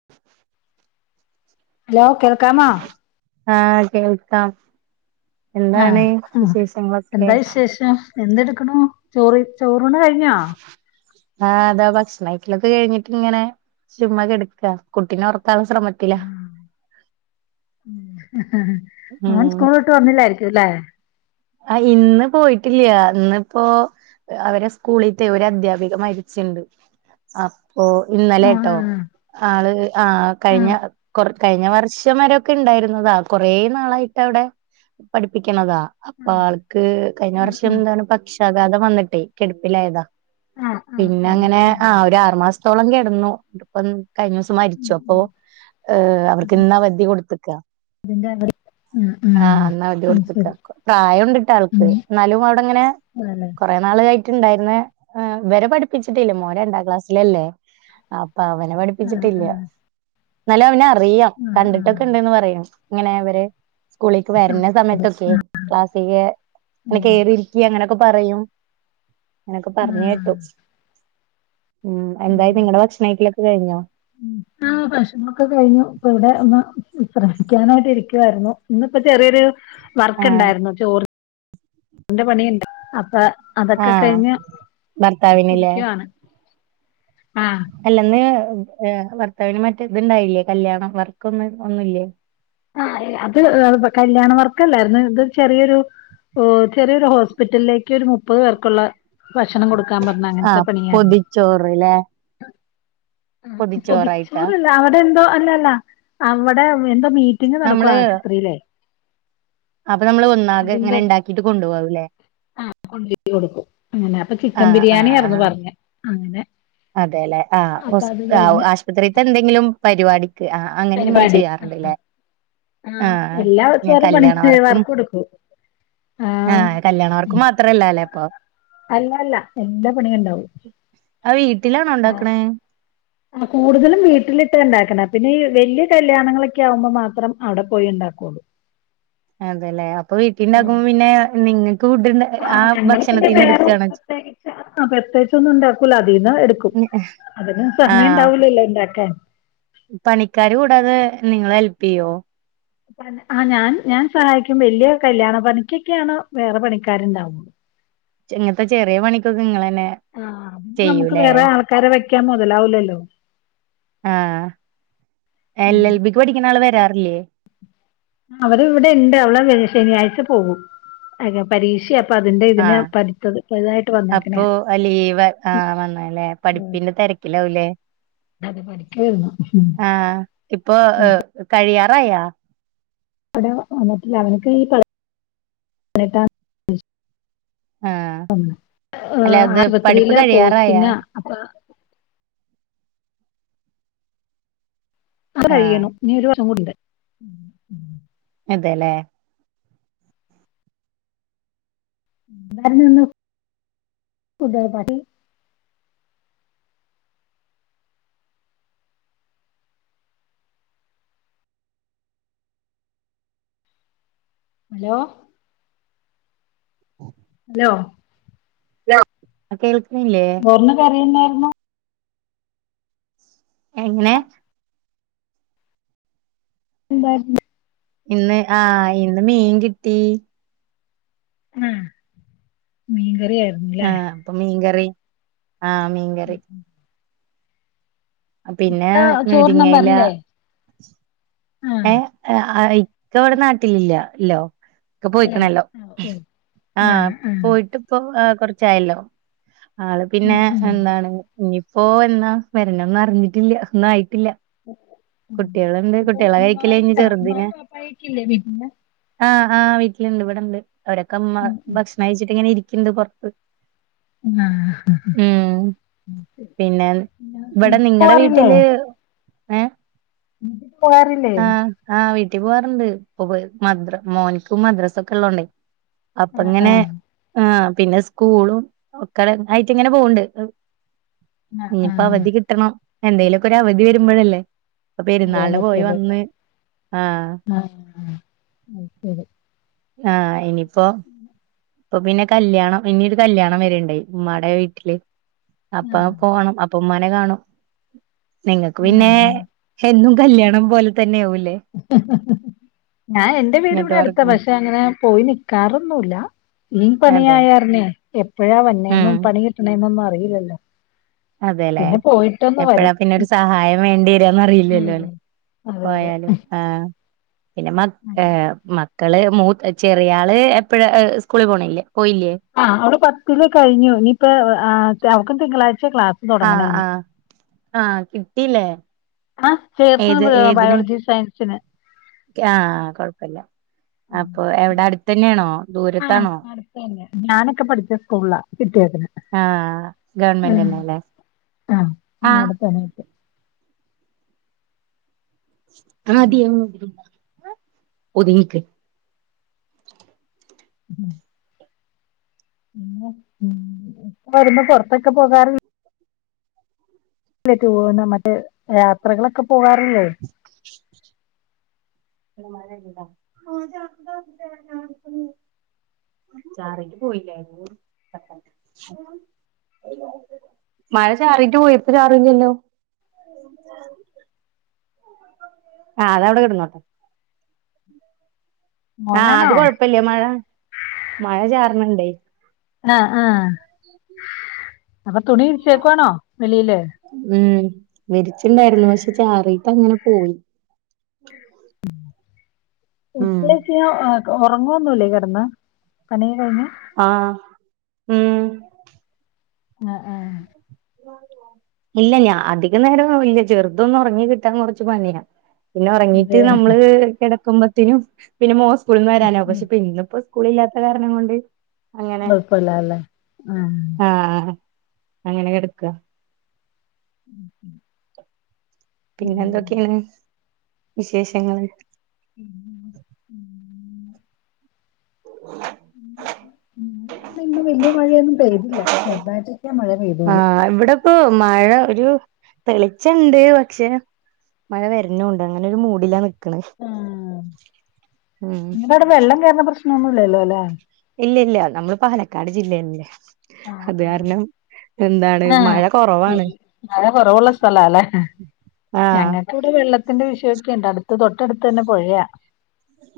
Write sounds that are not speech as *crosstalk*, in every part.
*inaudible* Hello കേൾക്കാമോ? ആഹ് കേൾക്കാം, ആഹ് എന്താണ് ആഹ് വിശേഷങ്ങളൊക്കെ? *unintelligible* എന്തെടുക്കണു ചോറ്, ചോറൂണ് കഴിഞ്ഞോ? ആഹ് ഇതാ ഭക്ഷണ- കഴിക്കലൊക്കെ കഴിഞ്ഞിട്ട്- ഇങ്ങനെ, ചുമ്മാ കിടക്ക, കുട്ടിനെ ഉറങ്ങാൻള്ള ശ്രമ. അവൻ ഉം സ്കൂള് വിട്ട്- വന്നില്ലായിരിക്കുംലേ? ആഹാ ഇന്ന് പോയിട്ടില്ല, ഇന്നിപ്പോ- അവരെ സ്കൂളിത്തെ ഒരു- അദ്ധ്യാപിക മരിച്ചുണ്ട്. അപ്പോ ഇന്നലെ ട്ടോ, ആഹ് ആള് ആഹാ കഴിഞ്ഞ ആഹ് കൊറ- കഴിഞ്ഞ വർഷം വരൊക്കെ ഉണ്ടായിരുന്നതാ, കൊറെ- നാളായിട്ട് അവിടെ പഠിപ്പിക്കണതാ. അപ്പോ ആൾക്ക് കഴിഞ്ഞ വർഷം, എന്ത പക്ഷാഘാതം വന്നിട്ടേ, കെടുപ്പിലായതാ. ആഹ് പിന്നെ ആഹ് അങ്ങനെ ആഹാ ഒരു ആറു മാസത്തോളം കിടന്നു, ഇപ്പ കഴിഞ്ഞ- മരിച്ചു അപ്പോ അവർക്ക് ഇന്നാ അവധി കൊടുത്തക്ക. അതിന്റെ അവര് ഉം ആഹ് ഇന്നവധി ഉം അപ്പൊ അതിന്റെ അവധി ആഹ് ആഹ് അത് കൊടുത്ത്ക്ക. ശരി പ്രായം ഉണ്ടിട്ടാ ഉം ആൾക്ക് എന്നാലും, അവിടെങ്ങനെ. ആല്ലേ കുറെേ നാൾ ആയിട്ടുണ്ടായിര്ന്ന്. ഇവരെ പഠിപ്പിച്ചിട്ടില്ല, മോൻ രണ്ടാം ക്ലാസ്സിലല്ലേ. അപ്പോ അവനെ ആഹ് പഠിപ്പിച്ചിട്ടില്ല. ആഹ് എന്നാലും അവനെ അറിയാം, ആഹ് കണ്ടിട്ടൊക്കെ ആഹ് ഉണ്ടന്ന് പറയണ്. ഇങ്ങനെ അവര് സ്കൂളേക്ക് ആഹ് വരുന്ന ശരി സമയത്തൊക്കെ. ക്ലാസ്സിക് അങ്ങനെ ആഹ് കയറി ഇരിക്കി അങ്ങനെയൊക്കെ പറയും. ങ്ങനൊക്കെ പറഞ്ഞ് ആഹ് കേട്ടു ഉം, എന്തായി നിങ്ങളടെ ഭക്ഷണം- ക്കഴിക്കലൊക്കെ കഴിഞ്ഞോ? ഉം. *inaudible* ആ ഭക്ഷണൊക്കെ കഴിഞ്ഞു ഇപ്പ ഇവിടെ ഒന്ന്- വിശ്രമിക്കാനായിട്ട് ഇരിക്കുവായിരുന്നു, ഇന്നിപ്പോ ചെറിയൊരു- വർക്ക് ആഹ് ഉണ്ടായിരുന്നു, ചോറ്ന്റെ പണിയുണ്ട് അപ്പോ - അതൊക്കെ ആഹ് കഴിഞ്ഞ് ഭർത്താവിനില്ലേ ഇരിക്കുവാണ്. ആഹാ.. അല്ലെന്ന് ഭർത്താവിന് മറ്റേ- ഇതുണ്ടായില്ലേ? കല്യാണ വർക്കൊന്നും ഒന്നുമില്ലേ? ആഹാ അത് കല്യാണ വർക്കല്ലായിരുന്നു, ഇത് ചെറിയൊരു- ഓ ചെറിയൊരു ഹോസ്പിറ്റലിലേക്ക്, ഒരു മുപ്പത് പേർക്കുള്ള- ഭക്ഷണം കൊടുക്കാൻ പറഞ്ഞു, അങ്ങനതെ ആഹ് പണിയായിരുന്നു. പൊതിച്ചോറ്ല്ലേ? ആഹ് പൊതിച്ചോറായിട്ടാ പൊതിച്ചോറല്ല. അവിടെ എന്തോ അല്ല, അല്ല, അവിടെ എന്തോ മീറ്റിംഗ നടക്കും ആശുപത്രിയിലേ. അപ്പോ നമ്മള് ഒന്നാകെ ഇങ്ങനെ- ഉണ്ടാക്കിട്ട് കൊണ്ടു പോകലാവില്ലേ. കൊണ്ടോയി കൊടുക്കും അങ്ങനെ അപ്പൊ ചിക്കൻ ആഹ് ബിരിയാണി യാർന്നു പറഞ്ഞേ അതെല്ലേ ആഹ് *unintelligible* പൊരേത്തേ എന്തെങ്കിലും പരിപാടിക്ക് ആ അങ്ങനെ ഇങ്ങൾ പരിപാടി ചെയ്യാറുണ്ട്ല്ലേ ആഹ് എല്ലാ ദിവസവും പണി ഞാൻകല്യാണ വർക്കും വർക്ക് കൊടുക്കും ആഹ് കല്യാണവർക്ക് മാത്രല്ല അല്ലേ അപ്പൊ അല്ല അല്ല എല്ലാ പണികളും ഉണ്ടാവും അവ് വീട്ടിലാണോ ഉണ്ടാക്കണേ ആ കൂടുതലും വീട്ടിലിട്ട് ഉണ്ടാക്കണ പിന്നെ ഈ വലിയ കല്യാണങ്ങളൊക്കെ ആകുമ്പോ മാത്രം അവിടെ പോയി ഉണ്ടാക്കുള്ളൂ. അതെല്ലേ അപ്പൊ വീട്ടിൽുണ്ടകുമ്പോ പിന്നെ നിങ്ങക്ക് ഫുഡ് ആ ഭക്ഷണത്തിൽന്ന് എടുക്കുകാണ് ഇല്ല പ്രത്യേകിച്ച ഒന്നും ഉണ്ടാക്കൂല അതിൽന്ന് എടുക്കും അതിന് സമയം ആഹ് ഉണ്ടാവൂലല്ലോ ഉണ്ടാക്കാൻ പണിക്കാര് കൂടാതെ നിങ്ങള് ഹെല്പ് ചെയ്യോ ആഹ് ഞാൻ ഞാൻ സഹായിക്കും വലിയ കല്യാണം പണിക്കൊക്കെയാണ് വേറെ പണിക്കാാരണ്ടാവ ഇങ്ങനത്തെ ചെറിയ പണിക്കൊക്കെ നിങ്ങന്നെ ചെയ്യൂല്ലേ ആൾ ക്കാരെ വയ്ക്കാൻ മുതലാവൂ ലല്ലോ ആഹ് എല്ലൽബിക്ക് പഠിക്കുന്ന ആള് വരാറില്ലേ അവര് ഇവിടെണ്ട് അവൾ ശനിയാഴ്ച പോകും പരീക്ഷ ആഹ് അപ്പൊ വന്നേക്കണയാ ലീവ് ആഹ വന്നല്ലേ ഉം. പഠിപ്പിന്റെ തിരക്ക ഡാവല്ലേ അത് പഠിക്കുമായിരുന്നു ആഹ് ഇപ്പൊ കഴിയാറായോ അവിടെ വന്നിട്ടില്ല അവനക്ക് ഈ *unintelligible* ആഹ് അല്ല ആഹ് അത് പഠിപ്പ് ആശുപത്രിയിലെ പോസ്റ്റിംഗ കഴിയാറായാ അപ്പൊ അത് ആഹ് കഴിയണം ഇനി ഒരു വർഷം കൂടെ ണ്ട് അതെല്ലേ *unintelligible* ഹലോ ആഹ് ഹലോ ഹലോ കേൾക്കുന്നില്ലേ ഇന്ന് കരയന്നായിരുന്നു എങ്ങനെ *unintelligible* ഇന്ന് ആഹ് ഇന്ന് മീൻ കിട്ടി ആഹ് മീൻ കറിയായോ ആഹ് അപ്പൊ മീൻകറി ആഹ മീൻകറി പിന്നെ ആ, ചോറ് മുരിങ്ങ ഇല നമ്പറല്ലേ ആ ഏഹ് ഇക്ക ഇവിടെ നാട്ടിലില്ലല്ലോ ഇക്ക ഇല്ലേ? പോയിക്കണല്ലോ ആ ഓ. ആ ആഹ ആ പോയിട്ട് ഇപ്പം കുറച്ചായല്ലോ ആള് ഉം, പിന്നെ ഉം, എന്താണ് ഇനിയിപ്പോ എന്നാ വരണന്നും അറിഞ്ഞിട്ടില്ല ഒന്നും ആയിട്ടില്ല കുട്ടികളുണ്ട് *unintelligible* കുട്ടികളെ കഴിക്കല് ഉമ്മയും കഴിഞ്ഞ് ചെറുതിനെ ബാപ്പയും ഒക്കെ ഇല്ലേ വീട്ടിൽ ആഹ് ആഹ് വീട്ടിലുണ്ട് ഇവിടെണ്ട് അവരൊക്കെ അമ്മ ഉം. ഭക്ഷണം കഴിച്ചിട്ട് ഇങ്ങനെ ഇരിക്കണ്ട് പുറത്ത് ആഹ് ആഹ് ഉം പിന്നെ വീട്ടി ഇവിടെ നിങ്ങളടെ പോവാറില്ലേ വീട്ടില് ഏഹ് പോകാറില്ലേ ആഹ് വീട്ടിൽ പോവാറുണ്ട് ഇപ്പൊ മോനിക്കും മദ്രാസും ഒക്കെ ഉള്ളതോണ്ടേ ആഹ് അപ്പങ്ങനെ ആഹ് ആഹ് പിന്നെ സ്കൂളും ഒക്കടെ ആയിട്ട് ഇങ്ങനെ പോണ്ട്. ആഹ് ഇഞ്ഞിപ്പ ആഹ് അവധി കിട്ടണം എന്തേലൊക്കെ ഒരവധി വെരുമ്പഴല്ലേ പ്പ പോവാൻ പെരുന്നാൾന് പോയി വ പറ്റൂലല്ലോ ആഹ് അയ്ശെരി ആഹ് ഇനിപ്പോ ഇപ്പൊ പിന്നെ കല്ല്യാണം ഇനിയൊരു കല്ല്യാണം വെര്ണ്ടേയ് ഉമ്മാടെ വീട്ടില് അപ്പാം ആഹ് പോണം അപ്പൊ ഉമ്മാനെ കാണും. നിങ്ങക്ക് പിന്നേ ആഹ് എന്നും കല്ല്യാണം പോലെ തെന്ന്യെവുല്ലേ ആ ഞാൻ എന്റെ വീട് ഇവിടെ ഇങ്ങനത്തെ അടുത്ത വർക്ക് പക്ഷേ പോയി നിക്കാറൊന്നൂല്ലാ, ഈ അതെ പണിയായാര്ണെ എപ്പഴാ ഉം വര്ണേന്നും പണി കിട്ട്ണെന്നൊന്നും അറിയില്ലല്ലോ അതെല്ലേ, പിന്നെ പോയിട്ടൊന്ന് എപ്പഴാ വരും പിന്നെ ഒരു സഹായം വേണ്ടി രാന്ന് അറിയില്ല്യല്ലോ ല്ലെ. ഉം അതെ അതെ പോയാലും ആഹ്. പിന്നെ മക് ഏഹ് മക്കള് മൂത്ത് ചെറിയാള് എപ്പഴ അ് സ്കൂള് പോണെല്ലേ പോയില്ല്യേ. ആഹ് അവള് പത്തില് കഴിഞ്ഞു. ഇനിയിപ്പാ ആഹ് തെ അവക്കും തിങ്കളാഴ്ച്ചെ ക്ലാസ് ആഹ് തൊടങ്ങണേനി. ആഹ് ആഹ് കിട്ടില്ലേ ആഹ് ചേർന്ന് ഏത് ബ് ബയോളജി സയൻസിന് ക്യാഹ് കൊഴപ്പല്ല. അപ്പൊ എവടെ അട്ത്ത ന്ന്യാണോ ദൂരത്താണോ പിന്നെ, ഞാനൊക്കെ പഠിച്ച സ്കൂൾളാ കിട്ടിയത് ആഹ് ഗവൺമെന്റ്ന്നല്ലേ ആഹ് ആഹ് *unintelligible* ആദ്യം ഒതുങ്ങിക്ക് ഉം *unintelligible* വെറുമ്പോ പൊർത്തൊക്കെ പോകാറ് *unintelligible* യാത്രകളൊക്കെ പോകാറില്ലേ *unintelligible* മഴയ്യ്ണ്ടാ ചാറീട്ട് പോയില്ലേ *unintelligible* മഴ ചാറീട്ട് പോയി ഇപ്പ ചാറില്ല്യല്ലോ ആ ആഹ് അതവടെ കെടന്നോട്ടെ ആഹ് അത് മോനാണോ കൊഴപ്പല്ല്യ. മഴ മഴ ചാറ്ണ് ണ്ടേയ് ആഹ് ആഹ് അപ്പൊ തുണി വി ച്ചേക്കുവാണോ വെളിയില് ഉം വിര്ച്ചിണ്ടായിരുന്നു പക്ഷെ ചാറീട്ട ങ്ങനെ പോയി ഉം *unintelligible* ഒക് ഒറങ്ങൊന്നുല്ലേ കെടന്ന് പണി കഴിഞ്ഞ് ആഹ് ഉം ആഹ് ആഹ് ഇല്ല ഞാ അധിക നേരം ഇല്ല ചെറുതൊന്ന് ഒറങ്ങി കിട്ടാൻ കൊർച്ച് പണിയാ പിന്നെ ഒറങ്ങീട്ട് അതെ നമ്മള് കെടക്കുമ്പത്തിനും പിന്നെ മോൻ സ്കൂൾ ന്ന് വരാനാവും പക്ഷെ പിന്ന പ്പോ സ്‌ക്കൂളില്ലാത്ത കാരണം കൊണ്ട് അങ്ങനെ കുഴപ്പമില്ലാല്ലേ ആഹ് ആഹ് അങ്ങനെ കെടക്കാ ഉം ഉം പിന്നെന്തൊക്കെണ് വിശേഷങ്ങള് ഉം ഉം ഉം ഉം *unintelligible* വിടെ ഇന്നും വെല്ല്യ മഴയൊന്നും പെയ്തില്ല ചെറുതായിട്ടൊക്കെ മഴ പെയ്തോള്ളൂ ഇപ്പൊ മഴ ഒരു തെളിച്ചണ്ട് പക്ഷെ മഴ വരുന്നുണ്ട് അങ്ങനൊരു മൂടിലാ നിക്കണ് ഉം നിങ്ങടെ അവിടെ വെള്ളം കേർണ പ്രശ്നൊന്നും ഇല്ല ല്ലോ അല്ലേ. ഇല്ല ഇല്ല നമ്മള് പാലക്കാട് ജില്ല ല്ലേ ആഹ് അത് ആഹ് കാരണം. എന്താണ് മഴ ആഹ് കുറവാണ് മഴ കൊറവുള്ള സ്ഥല ആലേ ആഹ് ഞങ്ങൾക്ക്. കൂടെ വെള്ളത്തിന്റെ വിഷയൊക്കെണ്ട് അടുത്ത് തൊട്ടടുത്ത് ന്നെ പുഴയാ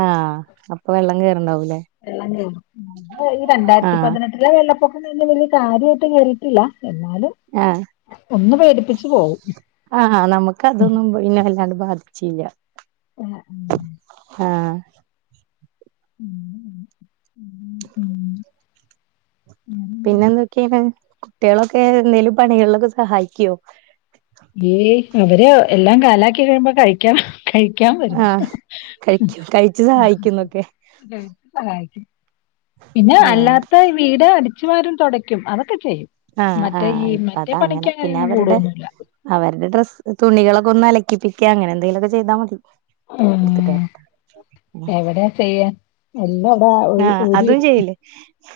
ആഹ് അപ്പൊ വെള്ളം കേറ്ണ്ടാവൂല്ലേ എ ഈ രണ്ടായിരത്തി ആഹ് പതിനെട്ട്. എല്ല വെള്ളപ്പൊക്കംന്നും വലിയ കാര്യയിട്ടും കെറിട്ടില്ല എന്നാലും. ആഹ് ഒന്ന് പേടിപ്പിച്ച് പോവും. ആഹ നമുക്ക് അതൊന്നും പിന്നെ വല്ലാണ്ട് ബാധിച്ചില്ല. ആഹ ഉം ആഹ് ഉ ഉം ഉം ഉ ഉം പിന്നെ എന്തൊക്കെയാണ് കുട്ടികളൊക്കെ എന്തേലും പണികളിലൊക്കെ സഹായിക്കുവോ. എയ് അവര് എല്ലാം കാലാക്കി കരുമ്പോ കഴിക്കാം. കഴ കൻരും ആഹ് കഴിക്കും കഴിച്ചു അ സഹായിക്കുന്നൊക്കെ അതായിരിക്കും കാര്യം. പിന്നെ ആഹ് അല്ലാത്ത ഈ വീട് അടിച്ചു വാരും തുടയ്ക്കും അതൊക്കെ ചെയ്യും. ആഹ് മറ്റേ ആഹ് ഈ ഇപ്പ അത മറ്റേ അങ്ങനെ പിന്നെ പണിക്കങ്ങനൊന്നും അവരുടെ കൂടൊന്നുല്ല. അവരുടെ ഡ്രസ്സ് തുണികളൊക്കെ ഒന്ന് അലക്കിപ്പിക്ക. അങ്ങനെ എന്തെങ്കിലുമൊക്കെ ചെയ്താൽ മതി. ആ എടുത്തിട്ട് വരട്ടെ എവിടെയാ ചെയ്യ. ആഹ് അതും ചെയ്ല്ലേ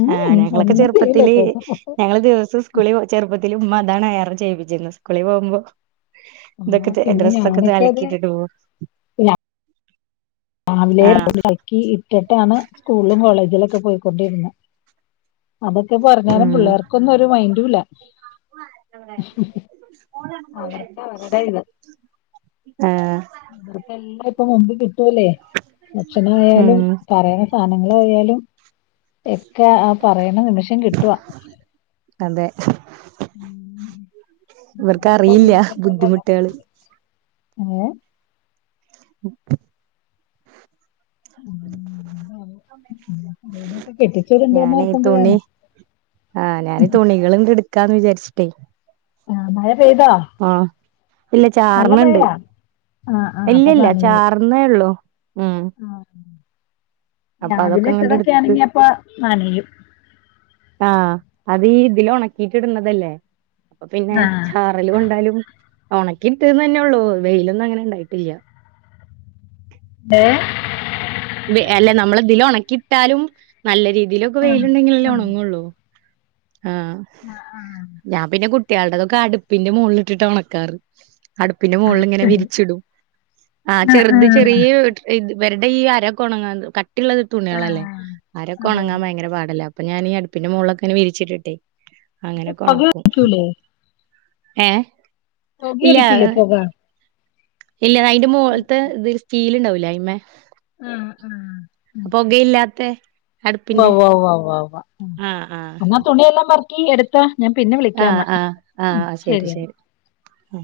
ഉം ആഹ ഉം ഞങ്ങളൊക്കെ ഒന്നും ചെയ്യില്ല ചെറുപ്പത്തില് ഇപ്പഴൊക്കെ. ഞങ്ങള് ദിവസം. കുളി ചെറുപ്പത്തില് ഉമ്മ അതാണ് യാറെ ചെയ്യിപ്പിക്കുന്നത് കുളി പോകുമ്പോ ആ ഇതൊക്കെ പിന്നെ അഡ്രസ്സ് ഒക്കെ ഞാനൊക്കെ അത് അലക്കിട്ടിടുപോ രാവിലെ ആഹ് എക്കി ഇറ്റിട്ടാണ് സ്കൂളും കോളേജിലൊക്കെ പോയിക്കൊണ്ടിരുന്നത്. അതൊക്കെ പറഞ്ഞാലും ഉം പിള്ളേർക്കൊന്നും ഒരു മൈൻറും ഇല്ല. അവർക്ക് അവരുടെ *unintelligible* ആഹ് ഇർക്ക എല്ലാം ഇപ്പൊ മുുമ്പ് കിട്ടൂല്ലേ ഭക്ഷണയാലും. ഉം പറയാന സാധനങ്ങള ആയാലും എക്കെ ആ പറയണ നിമിഷം കിട്ടുവ. അതെ ഉം നമ്മളൊക്കെ ഇവർക്കറിയില്ല ബുദ്ധിമുട്ടൊകള്. ഏ ഉം ഉം *unintelligible* ഇവരെയൊക്കെ കെട്ടിച്ചു വിടണ്ടേന്ന് ഞൻ തുണി. ഓർക്കുമ്പഴാണ്. ആഹ് ഞാന്ഇ തുണികള് എടുക്കാന്ന് വിചാച്ചിട്ടേ. ആഹ മഴ പെയ്താ ആ ഇല്ല ചാർന്ന്ണ്ട്. ആ ആ അപ്പൊ ഇല്ലല്ല നനയും. ചാർന്നേ ഉള്ളൂ ഉം. ആ അപ്പൊ അതൊക്കെ രാവിലെ അങ്ങട്ട് ഇട്ടതൊക്കെ എടുത്ത് ആണെങ്കി അപ്പ നനും ആഹ അത് ഇതില്. ഉണക്കിട്ടിടുന്നതല്ലേ അപ്പൊ പിന്നെ ആ കല കൊണ്ടാലും ഉണക്കി ഇട്ടന്ന് തന്നെ ഉള്ളൂ വെയിലൊന്നും അങ്ങനെ ഉണ്ടായിട്ടില്ല ഹലോ? അല്ല നമ്മളതിലാ ഉണക്കിയിട്ടാലും നല്ല രീതിയിലൊക്കെ ആ വെയിലുണ്ടെങ്കില ആ അല്ലേ ഉണങ്ങുള്ളൂ. ആഹ് ആഹ് ആഹാ ഞാൻ പിന്നെ കുട്ടികളുടെ അതൊക്കെ അടുപ്പിന്റെ മുകളില ഇട്ട് ഉണക്കാറ്. അടുപ്പിന്റെ ആ ആ മുകളിൽ ഇങ്ങനെ ശരി. വിരിച്ചിടും ആ ചെറുത് ചെറിയ ഇത് ഇവരുടെ ഈ അരൊക്കെ ഉണങ്ങാൻ കട്ടിയുള്ളത് ആ തുണികളല്ലേ അരൊക്കെ അതെ. ഉണങ്ങാൻ ഭയങ്കര പാടല്ലേ അപ്പൊ ഞാൻ ഈ അടുപ്പിന്റെ മുകളൊക്കെനെ വിരിച്ചിട്ടിട്ടെ ഇപ്പൊ അങ്ങനൊക്കെ ഉണക്കും പുകയടിക്കൂലേ? ഏ പൊക അടിക്കില്ലേ പൊക ഇല്ല അതിന്റെ മോളിത്തെ ഇത് സ്റ്റീല് ഉണ്ടാവില്ല അതിമേ ആഹ് ആഹ് പൊകയില്ലാത്തെ ഉവ്വ അടുപ്പിന്റെ വ്വ വ്വ ആഹ് ആഹ് എന്നാ തുണിയെല്ലാം പെറക്കി എടുക്ക് ഞാൻ പിന്നെ വിളിക്കാം ആഹ് എന്നാ ആഹ് ഉം ആഹ് ശരി ശരിയന്നാ ശരി ആ